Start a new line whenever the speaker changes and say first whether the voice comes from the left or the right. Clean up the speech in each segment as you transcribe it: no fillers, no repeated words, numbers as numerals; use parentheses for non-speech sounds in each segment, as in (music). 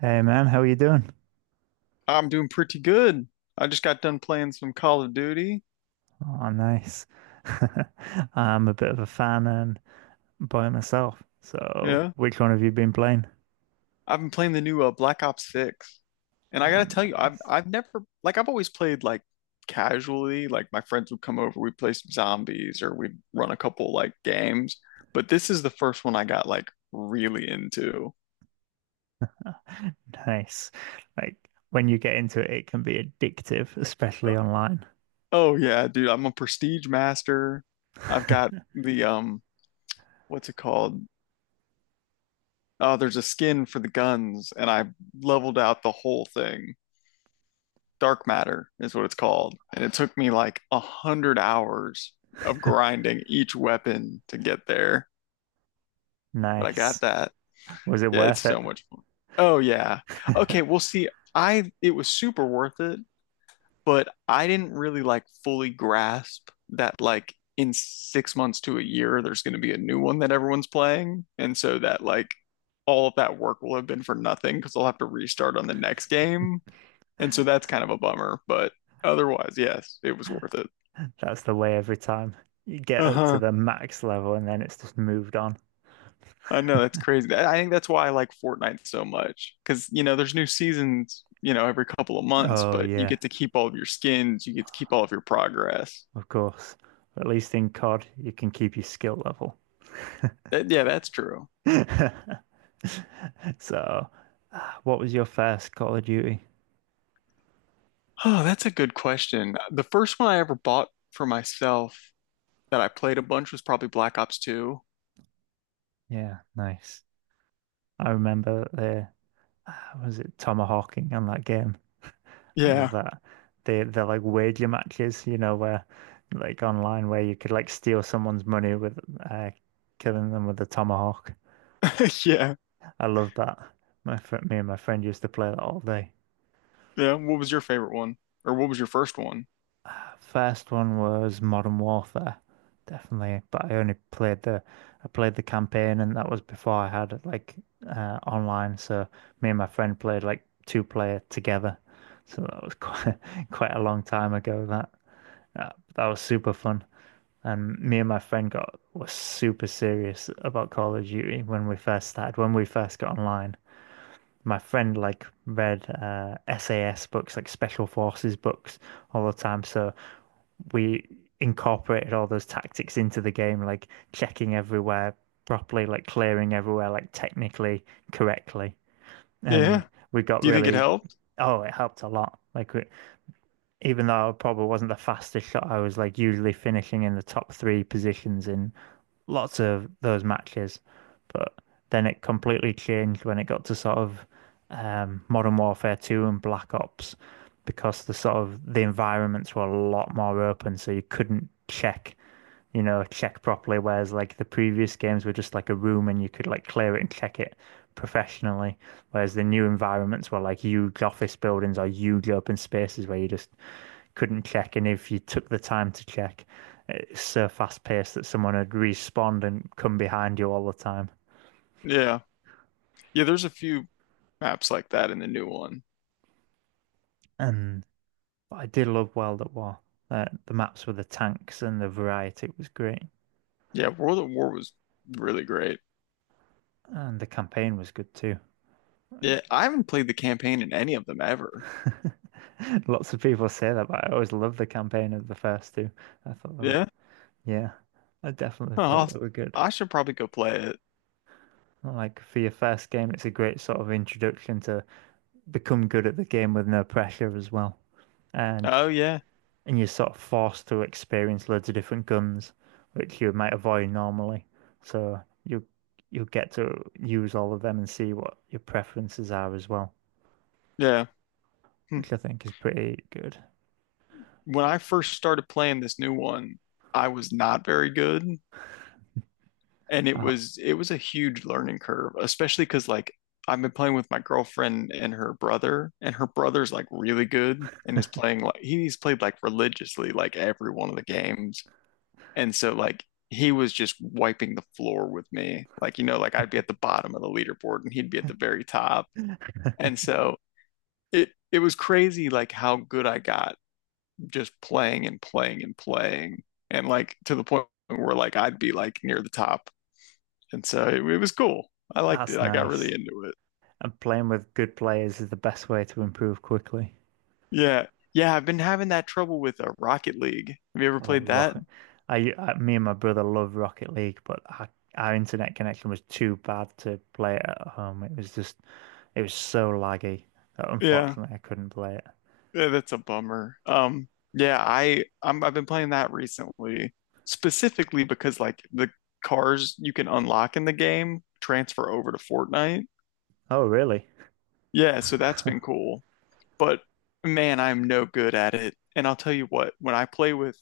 right: Hey man, how are you doing?
left: I'm doing pretty good. I just got done playing some Call of Duty.
right: Oh, nice. (laughs) I'm a bit of a fan and by myself. So,
left: Yeah.
right: which one have you been playing?
left: I've been playing the new Black Ops 6. And I gotta
right: Oh,
left: tell you, I've
right: nice.
left: I've never like I've always played like casually, like my friends would come over, we'd play some zombies or we'd run a couple like games. But this is the first one I got like really into.
right: (laughs) Nice. Like when you get into it, it can be addictive, especially online.
left: Oh yeah, dude, I'm a prestige master. I've got
right: (laughs)
left: the what's it called? Oh, there's a skin for the guns and I leveled out the whole thing. Dark matter is what it's called. And it took me like 100 hours of grinding each weapon to get there. But I got
right: Nice.
left: that.
right: Was it
left: Yeah, it's
right: worth it?
left: so much fun. Oh yeah. Okay,
right: (laughs)
left: well see, I it was super worth it, but I didn't really like fully grasp that like in 6 months to a year there's gonna be a new one that everyone's playing. And so that like all of that work will have been for nothing because I'll have to restart on the next game. And so that's kind of a bummer, but otherwise, yes, it was worth it.
right: That's the way every time. You get up to
left: Uh-huh.
right: the max level and then it's just moved on.
left: I know that's crazy. That- I think that's why I like Fortnite so much because you know there's new seasons, every couple of months,
right: Oh,
left: but you
right: yeah,
left: get to keep all of your skins, you get to keep all of your progress.
right: of course. At least in COD, you can keep your skill level.
left: That, yeah, that's true.
right: (laughs) So, what was your first Call of Duty?
left: Oh, that's a good question. The first one I ever bought for myself that I played a bunch was probably Black Ops 2.
right: Yeah, nice. I remember the was it tomahawking on that game? I love
left: Yeah.
right: that. They they're like wager matches, you know, where like online where you could like steal someone's money with uh, killing them with a tomahawk.
left: (laughs) Yeah.
right: I love that. My friend, me and my friend used to play that all day.
left: Yeah. What was your favorite one? Or what was your first one?
right: First one was Modern Warfare, definitely. But I only played the I played the campaign, and that was before I had like online. So me and my friend played like two player together. So that was quite (laughs) quite a long time ago. That was super fun. And me and my friend got was super serious about Call of Duty when we first started. When we first got online, my friend like read SAS books, like Special Forces books, all the time. So we incorporated all those tactics into the game, like checking everywhere properly, like clearing everywhere, like technically correctly. And
left: Yeah.
right: we got
left: Do you think it
right: really,
left: helped?
right: oh, it helped a lot. Even though I probably wasn't the fastest shot, I was like usually finishing in the top three positions in lots of those matches, but then it completely changed when it got to sort of Modern Warfare 2 and Black Ops because the sort of the environments were a lot more open, so you couldn't check, you know, check properly, whereas like the previous games were just like a room and you could like clear it and check it professionally, whereas the new environments were like huge office buildings or huge open spaces where you just couldn't check, and if you took the time to check, it's so fast paced that someone had respawned and come behind you all the time.
left: Yeah. Yeah, there's a few maps like that in the new one.
right: And but I did love World at War. The maps with the tanks and the variety was great,
left: Yeah, World at War was really great.
right: and the campaign was good too.
left: Yeah, I haven't played the campaign in any of them ever.
right: (laughs) Lots of people say that, but I always loved the campaign of the first two. I thought they were,
left: Yeah,
right: yeah, I definitely
left: oh,
right: thought they were good.
left: I should probably go play it.
right: Like for your first game, it's a great sort of introduction to become good at the game with no pressure as well. And
left: Oh yeah,
right: and you're sort of forced to experience loads of different guns, which you might avoid normally. So you'll get to use all of them and see what your preferences are as well,
left: yeah. Hmm.
right: which I think is pretty good.
left: When I first started playing this new one, I was not very good, and it
right: Oh,
left: was it was a huge learning curve, especially because like I've been playing with my girlfriend and her brother, and her brother's like really good and is playing like he's played like religiously like every one of the games. And so like he was just wiping the floor with me. Like, like I'd be at the bottom of the leaderboard and he'd be at the very top. And so it was crazy like how good I got just playing and playing and playing. And like to the point where like I'd be like near the top. And so it was cool. I liked it.
right: that's
left: I got
right: nice.
left: really into it.
right: And playing with good players is the best way to improve quickly.
left: Yeah. Yeah, I've been having that trouble with Rocket League. Have you ever
right: Oh,
left: played that?
right: Rocket. I Me and my brother love Rocket League, but our internet connection was too bad to play it at home. It was so laggy that
left: Yeah.
right: unfortunately I couldn't play it.
left: Yeah, that's a bummer. Yeah, I've been playing that recently, specifically because like the cars you can unlock in the game transfer over to Fortnite.
right: Oh, really?
left: Yeah, so that's
right: (laughs)
left: been cool. But man, I'm no good at it. And I'll tell you what, when I play with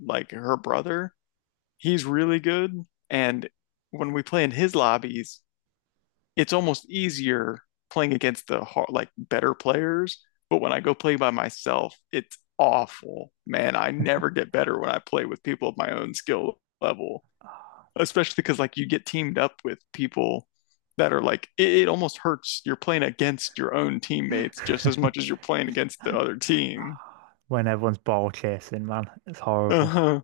left: like her brother, he's really good. And when we play in his lobbies, it's almost easier playing against the hard, like better players. But when I go play by myself, it's awful. Man, I never get better when I play with people of my own skill level, especially because like you get teamed up with people that are like it almost hurts. You're playing against your own teammates just as
right: (laughs)
left: much as you're playing against the other team.
right: When everyone's ball chasing, man, it's horrible.
left: Uh-huh.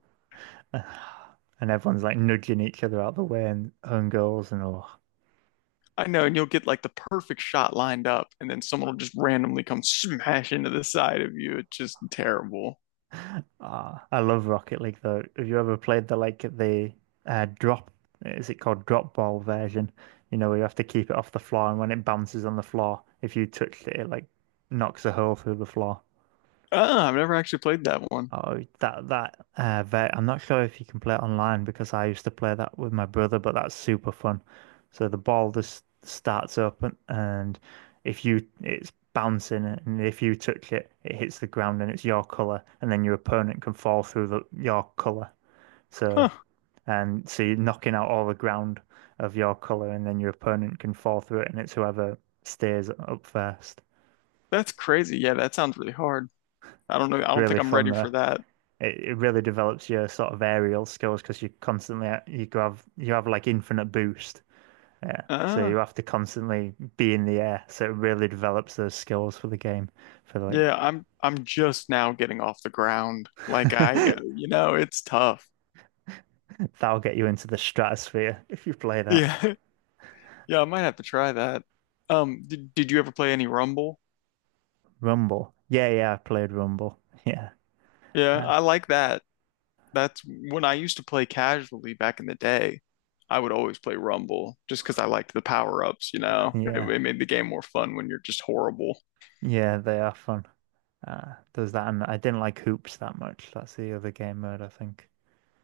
right: (sighs) And everyone's like nudging each other out the way and own goals and all.
left: I know, and you'll get like the perfect shot lined up, and then someone will just randomly come smash into the side of you. It's just terrible.
right: (sighs) Ah, I love Rocket League though. Have you ever played the drop? Is it called drop ball version? You know, where you have to keep it off the floor, and when it bounces on the floor, if you touch it, it like knocks a hole through the floor.
left: Ah, I've never actually played that one.
right: Oh, I'm not sure if you can play it online because I used to play that with my brother, but that's super fun. So the ball just starts up and if you it's bouncing and if you touch it, it hits the ground and it's your color, and then your opponent can fall through your color. So
left: Huh,
right: so you're knocking out all the ground of your color, and then your opponent can fall through it, and it's whoever stays up first.
left: that's crazy. Yeah, that sounds really hard. I don't know. I
right: It's
left: don't think
right: really
left: I'm
right: fun
left: ready
right: though.
left: for that.
right: It really develops your sort of aerial skills because you constantly you go have you have like infinite boost. Yeah. So
left: Uh,
right: you have to constantly be in the air. So it really develops those skills for the game. For like
left: yeah, I'm just now getting off the ground. Like I,
right: (laughs)
left: it's tough.
right: That'll get you into the stratosphere if you play that.
left: Yeah. (laughs) Yeah, I might have to try that. Did you ever play any Rumble?
right: Rumble. Yeah, yeah, I played Rumble. Yeah.
left: Yeah,
right: Uh,
left: I like that. That's when I used to play casually back in the day. I would always play Rumble just because I liked the power-ups. It,
right: yeah.
left: it made the game more fun when you're just horrible.
right: Yeah, they are fun. There's that and I didn't like Hoops that much. That's the other game mode, I think.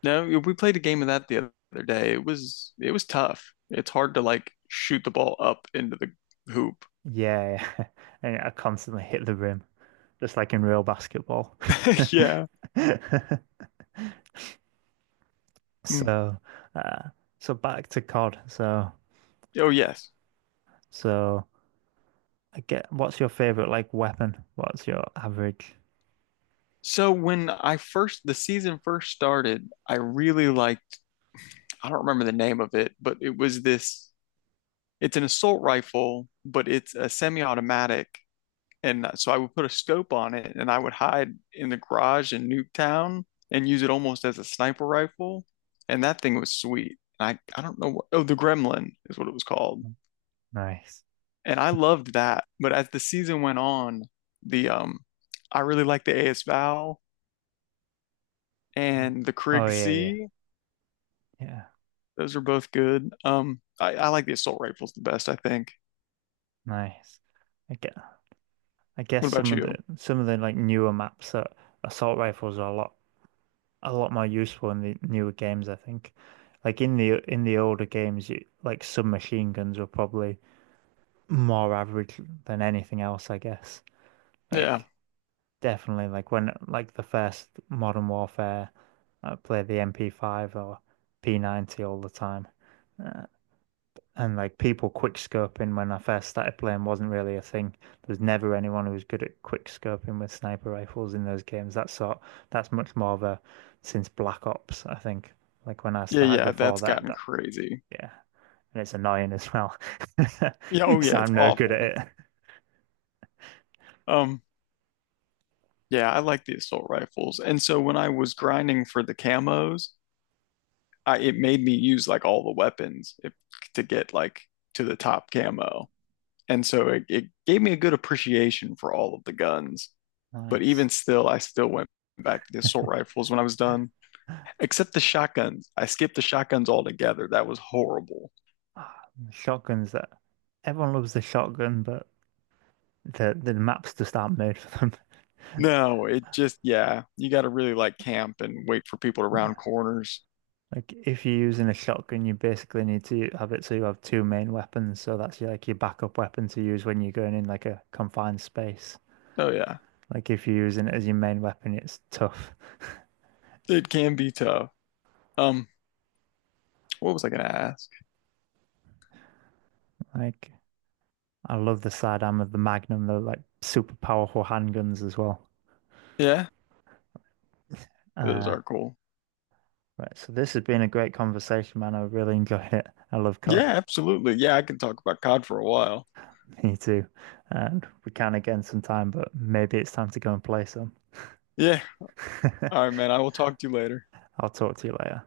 left: No, we played a game of that the other day. It was tough. It's hard to like shoot the ball up into the hoop.
right: Yeah, yeah. (laughs) And I constantly hit the rim. Just like in real basketball.
left: (laughs) Yeah.
right: (laughs)
left: Mm.
right: So, uh, so back to COD. So,
left: Oh yes.
right: so I get what's your favorite like weapon? What's your average?
left: So when I first the season first started, I really liked I don't remember the name of it, but it was this it's an assault rifle, but it's a semi-automatic. And so I would put a scope on it and I would hide in the garage in Nuketown and use it almost as a sniper rifle. And that thing was sweet. And I don't know what, oh, the Gremlin is what it was called.
right: Nice.
left: And I loved that. But as the season went on, the I really liked the AS Val
right: Mm.
left: and the
right: Oh
left: Krig
right: yeah, yeah,
left: C.
right: yeah.
left: Those are both good. I like the assault rifles the best, I think.
right: Nice. I get, I guess
left: What about
right: some of the
left: you?
right: some of the like newer maps that assault rifles are a lot more useful in the newer games, I think. Like in the older games, like submachine guns were probably more average than anything else, I guess.
left: Yeah.
right: Like definitely like when like the first Modern Warfare I played the MP5 or P90 all the time. Uh, and like people quick scoping when I first started playing wasn't really a thing. There's never anyone who was good at quick scoping with sniper rifles in those games. That's much more of a since Black Ops, I think. Like when I
left: Yeah,
right: started
left: yeah,
right: before
left: that's
right: that
left: gotten
right: that
left: crazy.
right: yeah. And it's annoying as well. (laughs)
left: Yeah, oh
right: Because
left: yeah, it's
right: I'm no good at
left: awful.
right: it.
left: Um Yeah, I like the assault rifles. And so when I was grinding for the camos, I it made me use like all the weapons if, to get like to the top camo. And so it gave me a good appreciation for all of the guns. But
right: Nice.
left: even still, I still went back to the assault rifles when I was done, except the shotguns. I skipped the shotguns altogether. That was horrible.
right: Ah, the Shotguns that everyone loves the shotgun, but the maps just aren't made for them. (laughs)
left: No, it just, yeah, you got to really like camp and wait for people to round corners.
right: Like if you're using a shotgun, you basically need to have it so you have two main weapons. So that's your, like your backup weapon to use when you're going in like a confined space.
left: Oh, yeah,
right: Like if you're using it as your main weapon, it's tough. (laughs)
left: it can be tough. Um, what was I gonna ask?
right: Like I love the sidearm of the Magnum. They're like super powerful handguns as well.
left: Yeah. Those
right: Uh,
left: are cool.
right: right. So this has been a great conversation, man. I really (laughs) enjoyed it. I love COD.
left: Yeah, absolutely. Yeah, I can talk about COD for a while.
right: Me too. And we can again sometime, but maybe it's time to go and play some.
left: Yeah.
right: (laughs)
left: All right, man. I will talk to you later.
right: I'll talk to you later.